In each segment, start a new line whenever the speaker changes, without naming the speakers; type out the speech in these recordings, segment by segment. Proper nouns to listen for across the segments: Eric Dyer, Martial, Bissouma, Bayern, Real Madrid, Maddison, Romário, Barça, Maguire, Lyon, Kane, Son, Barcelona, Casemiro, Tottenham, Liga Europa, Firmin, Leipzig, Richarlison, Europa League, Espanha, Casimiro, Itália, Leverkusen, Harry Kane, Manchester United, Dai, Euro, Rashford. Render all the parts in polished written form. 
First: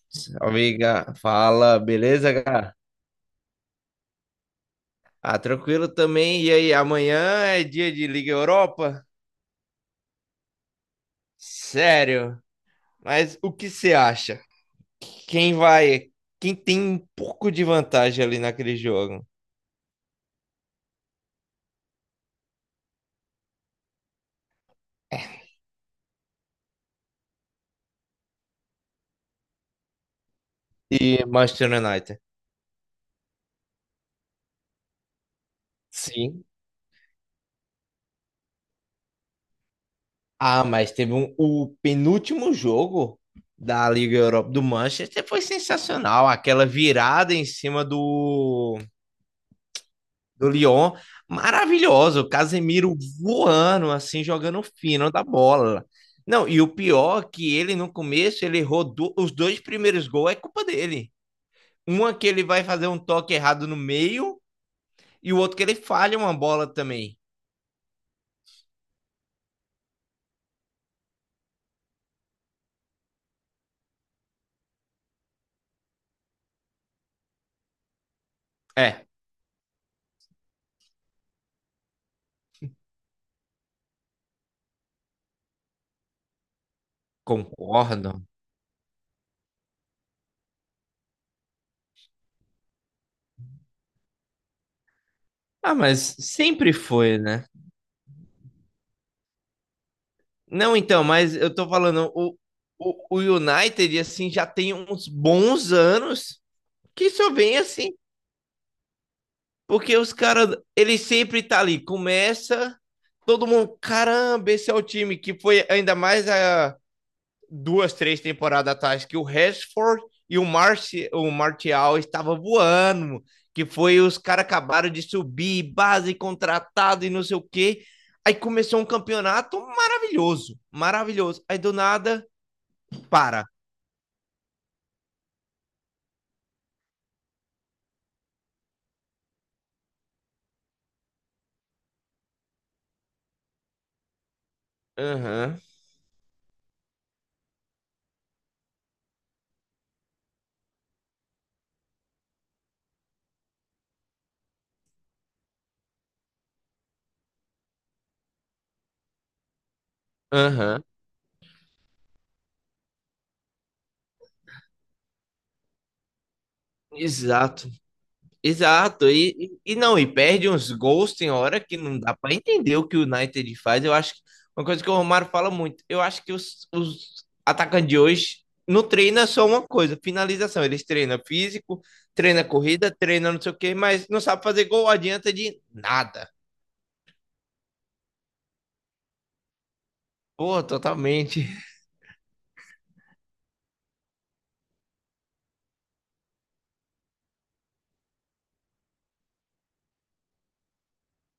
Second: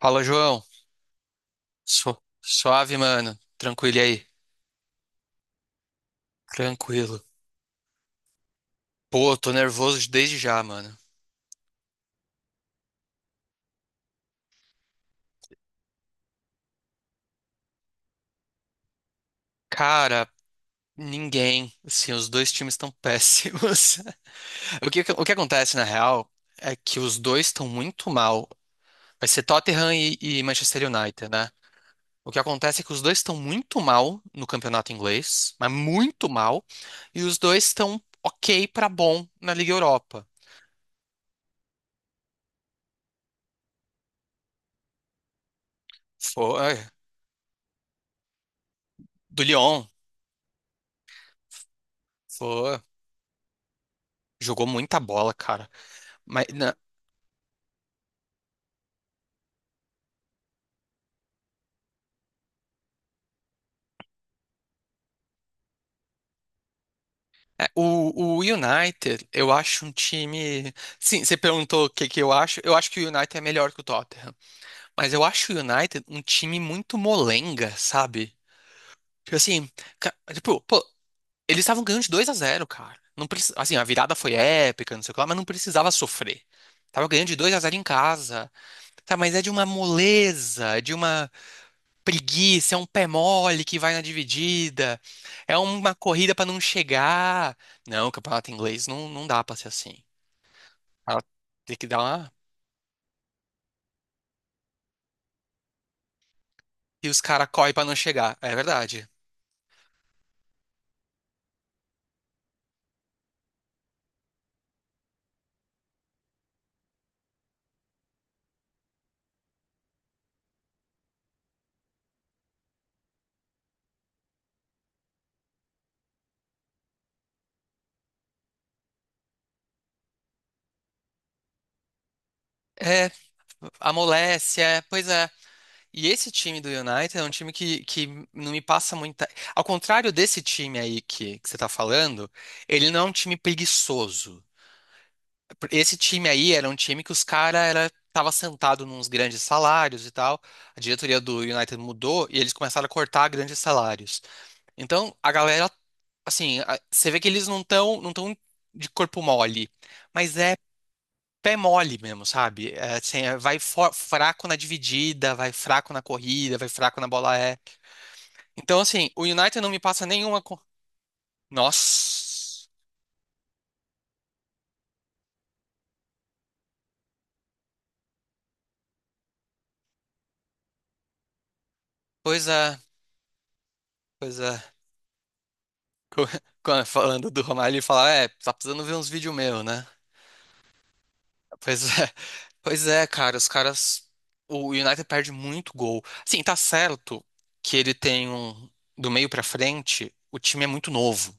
Fala, João.
Amiga, fala, beleza, cara?
Suave, mano. Tranquilo e aí?
Ah, tranquilo também. E aí, amanhã
Tranquilo.
é dia de Liga Europa?
Pô, tô nervoso desde já, mano.
Sério? Mas o que você acha? Quem vai? Quem tem um pouco de vantagem ali naquele jogo?
Cara, ninguém. Assim, os dois times estão péssimos. O que acontece, na real, é que os dois estão muito mal. Vai ser Tottenham e Manchester
É
United, né?
Manchester United.
O que acontece é que os dois estão muito mal no campeonato inglês, mas muito
Sim.
mal, e os dois estão ok pra bom na Liga Europa.
Ah, mas teve o penúltimo jogo da Liga Europa do Manchester foi sensacional. Aquela
Foi.
virada em cima do
Do Lyon.
do Lyon, maravilhoso,
Foi.
Casemiro voando, assim, jogando
Jogou muita
fino da
bola, cara.
bola.
Mas
Não, e o
na-
pior é que ele no começo, ele errou os dois primeiros gols, é culpa dele. Uma que ele vai fazer um toque errado no meio e o outro que ele falha uma bola também.
É, o United, eu acho um time. Sim, você perguntou o que que eu acho. Eu acho que o United é melhor que o Tottenham. Mas eu acho o United um time muito molenga, sabe?
É,
Tipo assim, tipo, pô, eles estavam ganhando de 2 a zero, cara. Não preci- Assim, a virada foi épica, não sei o que lá, mas não precisava sofrer. Tava ganhando de 2 a zero em
concordo.
casa. Tá, mas é de uma moleza, é de uma preguiça, é um pé mole que vai na dividida, é
Ah,
uma
mas
corrida pra não
sempre foi, né?
chegar. Não, o campeonato inglês não, não dá pra ser assim.
Não, então,
Ela
mas eu tô
Tem que dar
falando,
uma.
o United, assim, já tem uns bons anos
E
que
os
só
caras
vem,
correm pra
assim,
não chegar. É verdade.
porque os caras, ele sempre tá ali, começa, todo mundo, caramba, esse é o time que foi ainda mais a duas, três temporadas atrás que o Rashford e o Martial estavam voando, que foi os caras acabaram de subir, base contratado e não sei o quê. Aí começou um campeonato maravilhoso, maravilhoso. Aí do nada,
É,
para.
amolece, é, pois é. E esse time do United é um time que não me passa muita. Ao contrário desse time aí que você tá falando, ele não é um time preguiçoso.
Aham,
Esse time aí era um time que os caras era tava sentado nos grandes salários e tal. A diretoria do United mudou e eles começaram a cortar grandes salários. Então, a galera, assim, você vê que eles não estão, não tão de corpo mole, mas
uhum,
é
aham,
pé mole mesmo, sabe? É, assim, é, vai fraco na dividida, vai fraco na corrida, vai
uhum,
fraco na bola é.
exato.
Então, assim,
Exato,
o
e,
United não
e e
me
não,
passa
e
nenhuma
perde uns gols tem hora que não dá para
Nossa,
entender o que o United faz. Eu acho que uma coisa que o Romário fala muito, eu acho que os atacantes de hoje não treinam só uma coisa, finalização. Eles treinam físico, treinam
coisa,
corrida, treinam não sei o quê, mas não sabe
coisa.
fazer gol, adianta de
Co-
nada.
Falando do Romário, ele fala, é, tá precisando ver uns vídeos meus, né?
Pô, totalmente.
Pois é, pois é, cara, os caras. O United perde muito gol. Assim, tá certo que ele tem um. Do meio pra frente, o time é muito novo.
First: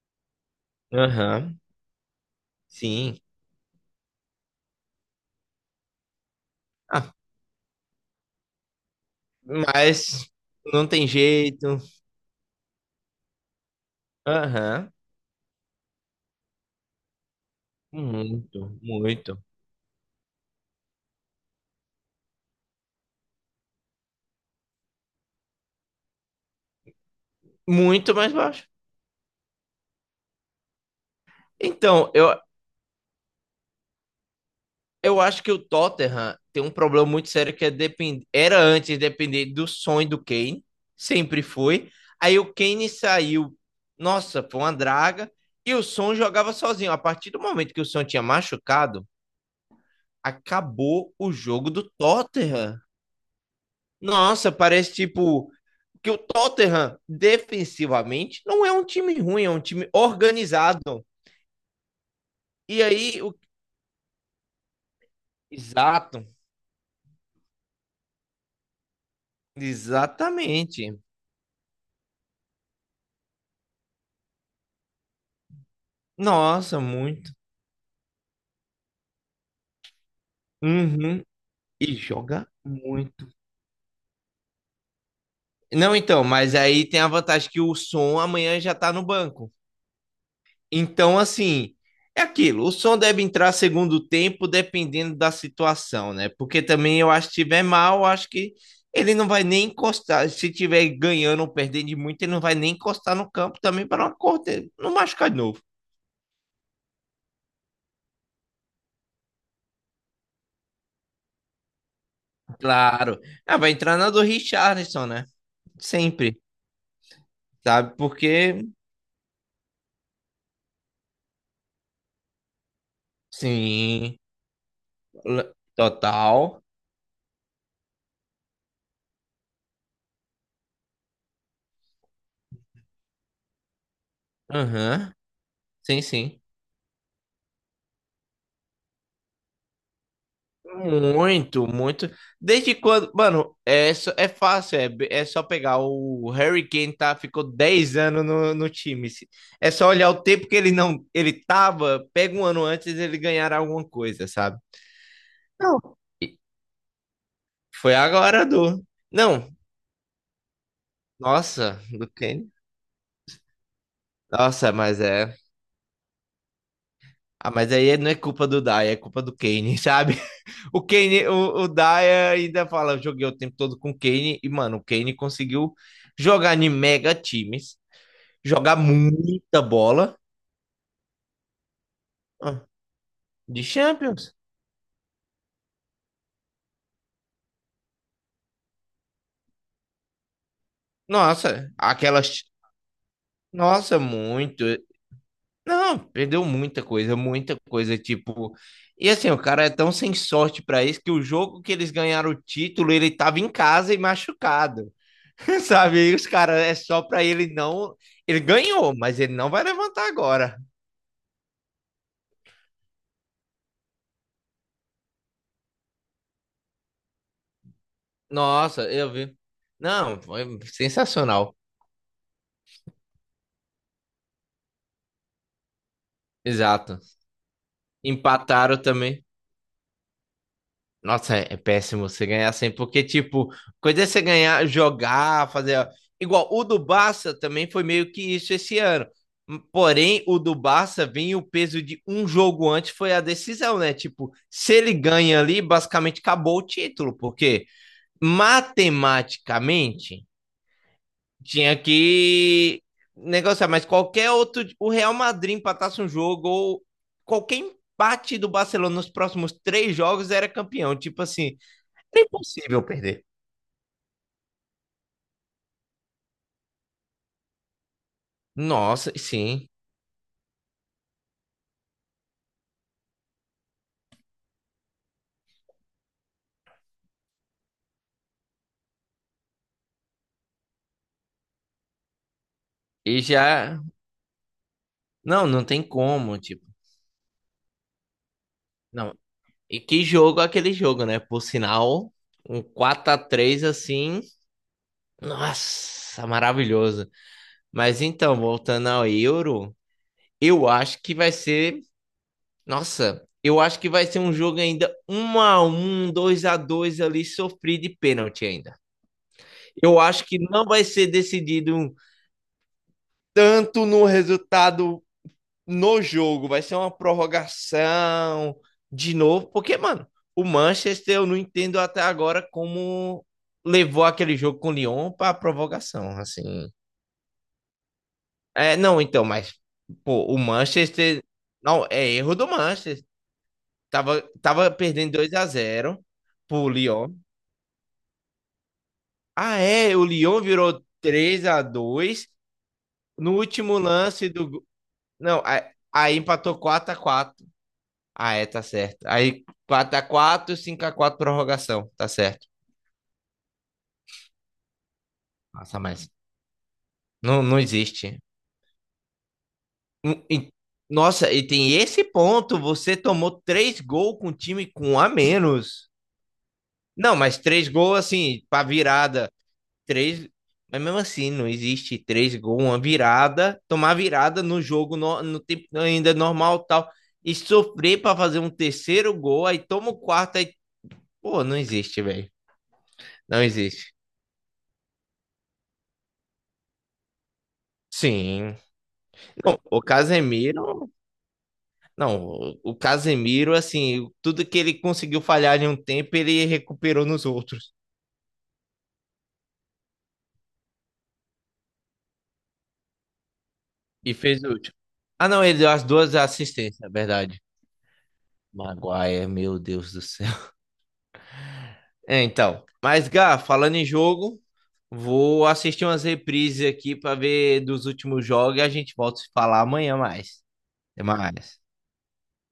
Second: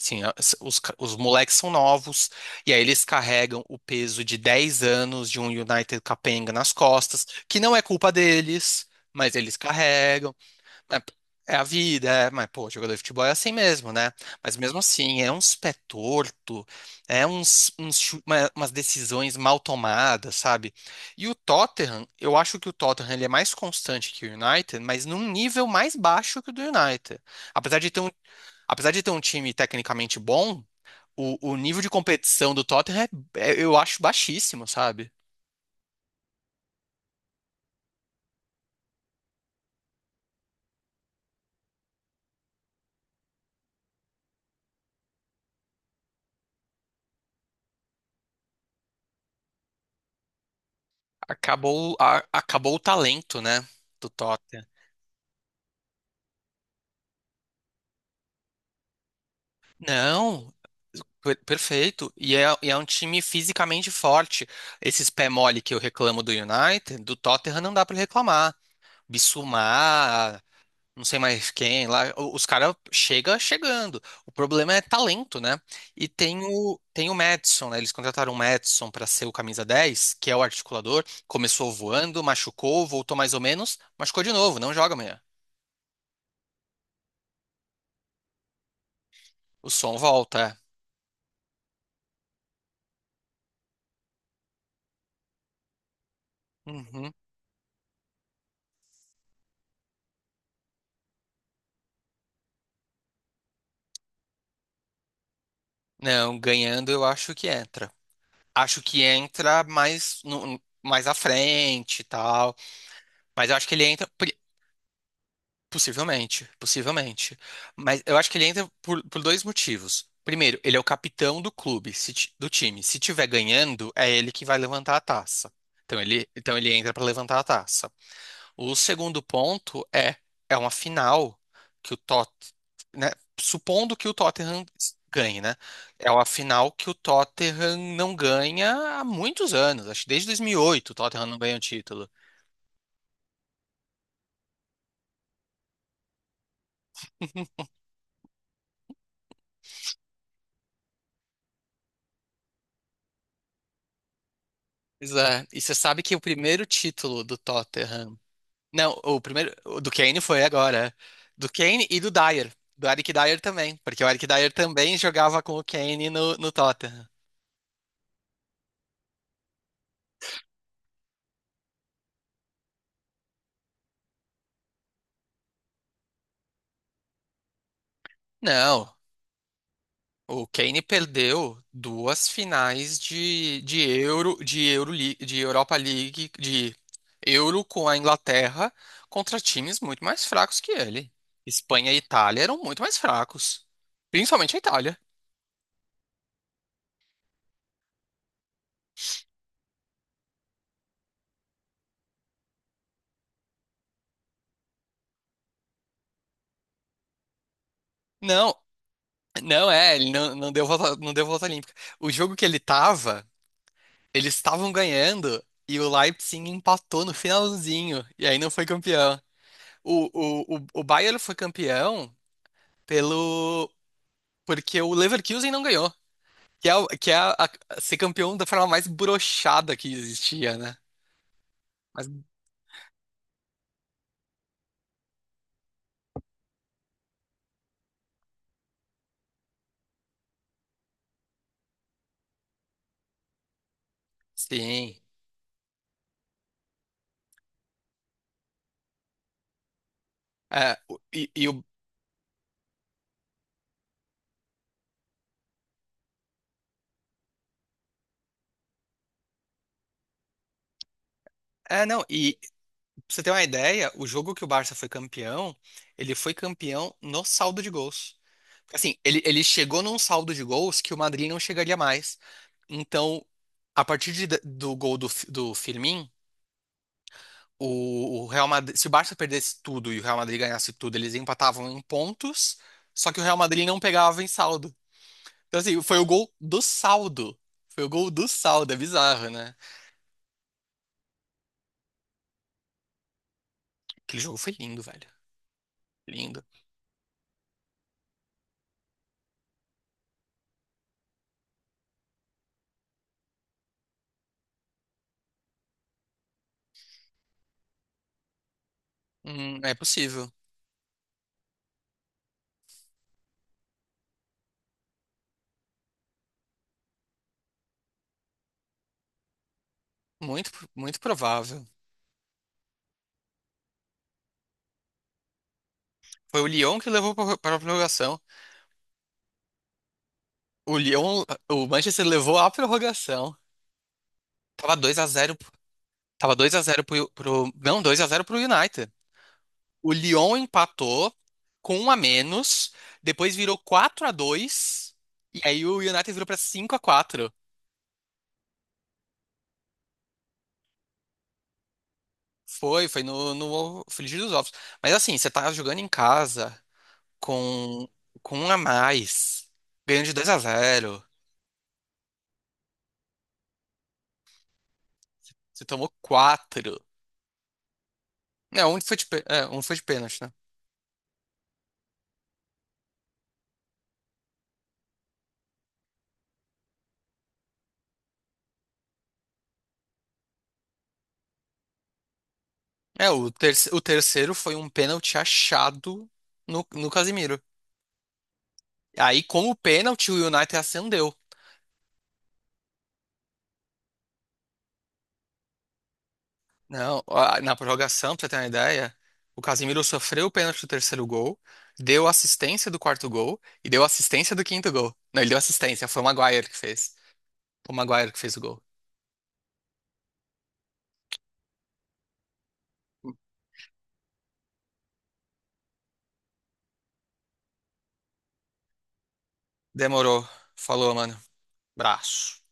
Assim, os moleques
Aham,
são novos, e aí eles
sim.
carregam o peso de 10 anos de um United capenga nas
Ah,
costas, que não é culpa deles, mas eles
mas
carregam.
não tem
É, é a
jeito.
vida, é, mas pô, jogador de futebol é assim mesmo, né? Mas mesmo
Aham,
assim, é uns pé torto, é uns, umas
muito,
decisões
muito.
mal tomadas, sabe? E o Tottenham, eu acho que o Tottenham ele é mais constante que o United, mas num nível mais baixo que o do United. Apesar de ter um,
Muito mais baixo.
apesar de ter um time tecnicamente bom, o nível de
Então, eu,
competição do Tottenham é, é, eu acho baixíssimo, sabe?
Eu acho que o Tottenham tem um problema muito sério que é era antes depender do sonho do Kane, sempre foi. Aí o Kane saiu, nossa, foi uma draga, e o Son jogava sozinho. A partir do momento que o Son tinha machucado, acabou o jogo do
Acabou, acabou o
Tottenham.
talento, né, do
Nossa,
Tottenham.
parece tipo que o Tottenham defensivamente não é um time ruim, é um time
Não,
organizado.
Perfeito. E é
E
um time
aí o
fisicamente forte. Esses pé mole que eu reclamo
exato,
do United, do Tottenham não dá pra reclamar. Bissouma,
exatamente.
não sei mais quem lá, o- os caras chega chegando. O problema é talento, né? E tem
Nossa,
o tem o
muito.
Maddison, né? Eles contrataram o Maddison pra ser o camisa 10, que é o articulador.
Uhum.
Começou
E
voando,
joga
machucou, voltou
muito.
mais ou menos, machucou de novo, não joga amanhã.
Não, então, mas aí tem a vantagem que o som amanhã já tá no banco.
O som volta.
Então, assim, é aquilo. O som deve entrar segundo tempo, dependendo da situação, né? Porque
É.
também eu
Uhum.
acho que se tiver mal, eu acho que ele não vai nem encostar. Se tiver ganhando ou perdendo de muito, ele não vai nem encostar no campo também para não cortar, não machucar de novo.
Não, ganhando eu acho que entra. Acho que entra mais, no- mais à frente e tal.
Claro.
Mas eu
Ah,
acho
vai
que ele
entrar
entra.
na do Richarlison, né? Sempre,
Possivelmente, possivelmente.
sabe?
Mas eu acho que ele
Porque,
entra por dois motivos. Primeiro, ele é o capitão do clube, se ti- do time. Se tiver ganhando, é
sim,
ele que vai levantar a taça. Então
total.
ele entra para levantar a taça. O segundo ponto é, é uma final que o Tot, né, supondo que o Tottenham
Aham.
ganhe, né?
Sim,
É uma
sim.
final que o Tottenham não ganha há muitos anos, acho que desde 2008 o Tottenham não ganha um
Muito,
título.
muito. Desde quando, mano, é, é fácil, é só pegar o Harry Kane tá, ficou 10 anos no time. É só olhar o tempo que ele não, ele tava, pega um ano antes ele ganhar alguma coisa, sabe?
Pois é, e você
Não.
sabe que o
E
primeiro título do
foi
Tottenham,
agora do.
não, o
Não,
primeiro, o do Kane, foi agora, do
nossa,
Kane e
do
do Dyer,
Kane.
do Eric Dyer também, porque o Eric Dyer
Nossa,
também
mas é.
jogava com o Kane no, no Tottenham.
Ah, mas aí não é culpa do Dai, é culpa do Kane, sabe? O Kane, o Dai ainda fala, eu joguei o tempo todo com o Kane e, mano, o Kane conseguiu jogar em mega times, jogar
Não,
muita bola.
o Kane perdeu duas
Ah,
finais
de
de
Champions.
Euro, de Europa League, de Euro com a Inglaterra contra times muito mais fracos que ele.
Nossa,
Espanha e Itália
aquelas.
eram muito mais fracos,
Nossa,
principalmente a
muito.
Itália.
Não, perdeu muita coisa, muita coisa. Tipo. E assim, o cara é tão sem sorte pra isso que o jogo que eles ganharam o título, ele tava em casa e machucado. Sabe? E os caras é só pra ele não. Ele
Não,
ganhou, mas ele não vai
não é,
levantar
ele não, não
agora.
deu volta, não deu volta olímpica. O jogo que ele tava, eles estavam ganhando e o Leipzig empatou no finalzinho e aí não foi
Nossa, eu
campeão.
vi. Não, foi
O Bayern foi
sensacional.
campeão pelo porque o Leverkusen não ganhou, que é,
Exato.
ser campeão da forma
Empataram
mais
também.
broxada que existia, né?
Nossa, é péssimo
Mas
você ganhar assim, porque, tipo, coisa é você ganhar, jogar, fazer. Igual o do Barça também foi meio que isso esse ano. Porém, o do Barça vem o peso de um jogo antes, foi a decisão, né? Tipo, se ele
sim.
ganha ali, basicamente acabou o título, porque matematicamente
É, o- e o,
tinha que negociar, mas qualquer outro. O Real Madrid empatasse um jogo ou qualquer empate do Barcelona nos próximos três jogos era campeão. Tipo assim.
é, não,
É
e
impossível
pra você
perder.
ter uma ideia, o jogo que o Barça foi campeão, ele foi campeão no saldo de gols. Assim,
Nossa,
ele
sim.
chegou num saldo de gols que o Madrid não chegaria mais. Então, do gol do, do Firmin, o Real Madrid, se o Barça perdesse tudo e o Real Madrid ganhasse tudo, eles empatavam em pontos, só que
E
o Real Madrid não
já.
pegava em saldo.
Não,
Então,
não
assim,
tem
foi o gol
como,
do
tipo.
saldo. Foi o gol do saldo, é
Não.
bizarro, né?
E que jogo é aquele jogo, né? Por sinal, um 4-3 assim.
Aquele jogo foi lindo, velho.
Nossa,
Lindo.
maravilhoso. Mas então, voltando ao Euro, eu acho que vai ser. Nossa, eu acho que vai ser um jogo ainda 1-1 2-2 ali, sofrido de pênalti ainda.
É
Eu acho
possível.
que não vai ser decidido tanto no resultado no jogo, vai ser uma prorrogação de novo, porque, mano, o
Muito, muito
Manchester eu não
provável.
entendo até agora como levou aquele jogo com o Lyon para prorrogação,
Foi
assim.
o Lyon que levou para a prorrogação.
É, não, então, mas pô, o
O Lyon,
Manchester
o
não
Manchester
é erro
levou
do
a
Manchester.
prorrogação.
Tava
Tava 2 a
perdendo 2
0,
a zero
tava 2 a
pro
zero
Lyon.
não, 2 a zero pro United.
Ah,
O
é, o
Lyon
Lyon virou
empatou
3 a
com um a
2
menos,
no
depois virou
último
4 a
lance do
2 e
não,
aí
a
o United
aí
virou pra
empatou
5 a
quatro a
4.
quatro Ah, é, tá certo. Aí quatro, x quatro 5x4 prorrogação. Tá certo.
Foi, foi no, no Frigir dos Ovos. Mas assim, você tá jogando
Nossa,
em
mas
casa
não, não
com,
existe.
com um a mais, ganhando de
Hum.
2 a zero.
Nossa, e tem esse ponto. Você tomou três gols com o time com um a
Você
menos.
tomou quatro.
Não, mas três gols assim, pra
É, um foi de,
virada.
é, um foi de pênalti,
Três.
né?
Mas mesmo assim, não existe três gols, uma virada. Tomar virada no jogo, no tempo ainda normal tal. E sofrer pra fazer um terceiro gol. Aí toma o quarto. Aí, pô, não existe, velho.
É, o,
Não
o
existe.
terceiro foi um pênalti achado no Casimiro.
Sim,
Aí, com o
não, o
pênalti, o United
Casemiro,
acendeu.
não, o Casemiro, assim, tudo que ele conseguiu falhar em um tempo, ele
Não,
recuperou nos
na
outros
prorrogação, pra você ter uma ideia, o Casimiro sofreu o pênalti do terceiro gol, deu assistência do quarto gol e deu
e
assistência do
fez o
quinto
último.
gol. Não,
Ah,
ele deu
não, ele deu as
assistência, foi o
duas
Maguire que
assistências, é
fez.
verdade.
O Maguire que fez o gol.
Maguire, meu Deus do céu. É, então, mas Gá, falando em jogo, vou assistir umas reprises aqui para ver dos últimos jogos e a gente volta a se falar amanhã
Demorou.
mais.
Falou,
Até
mano.
mais.
Braço.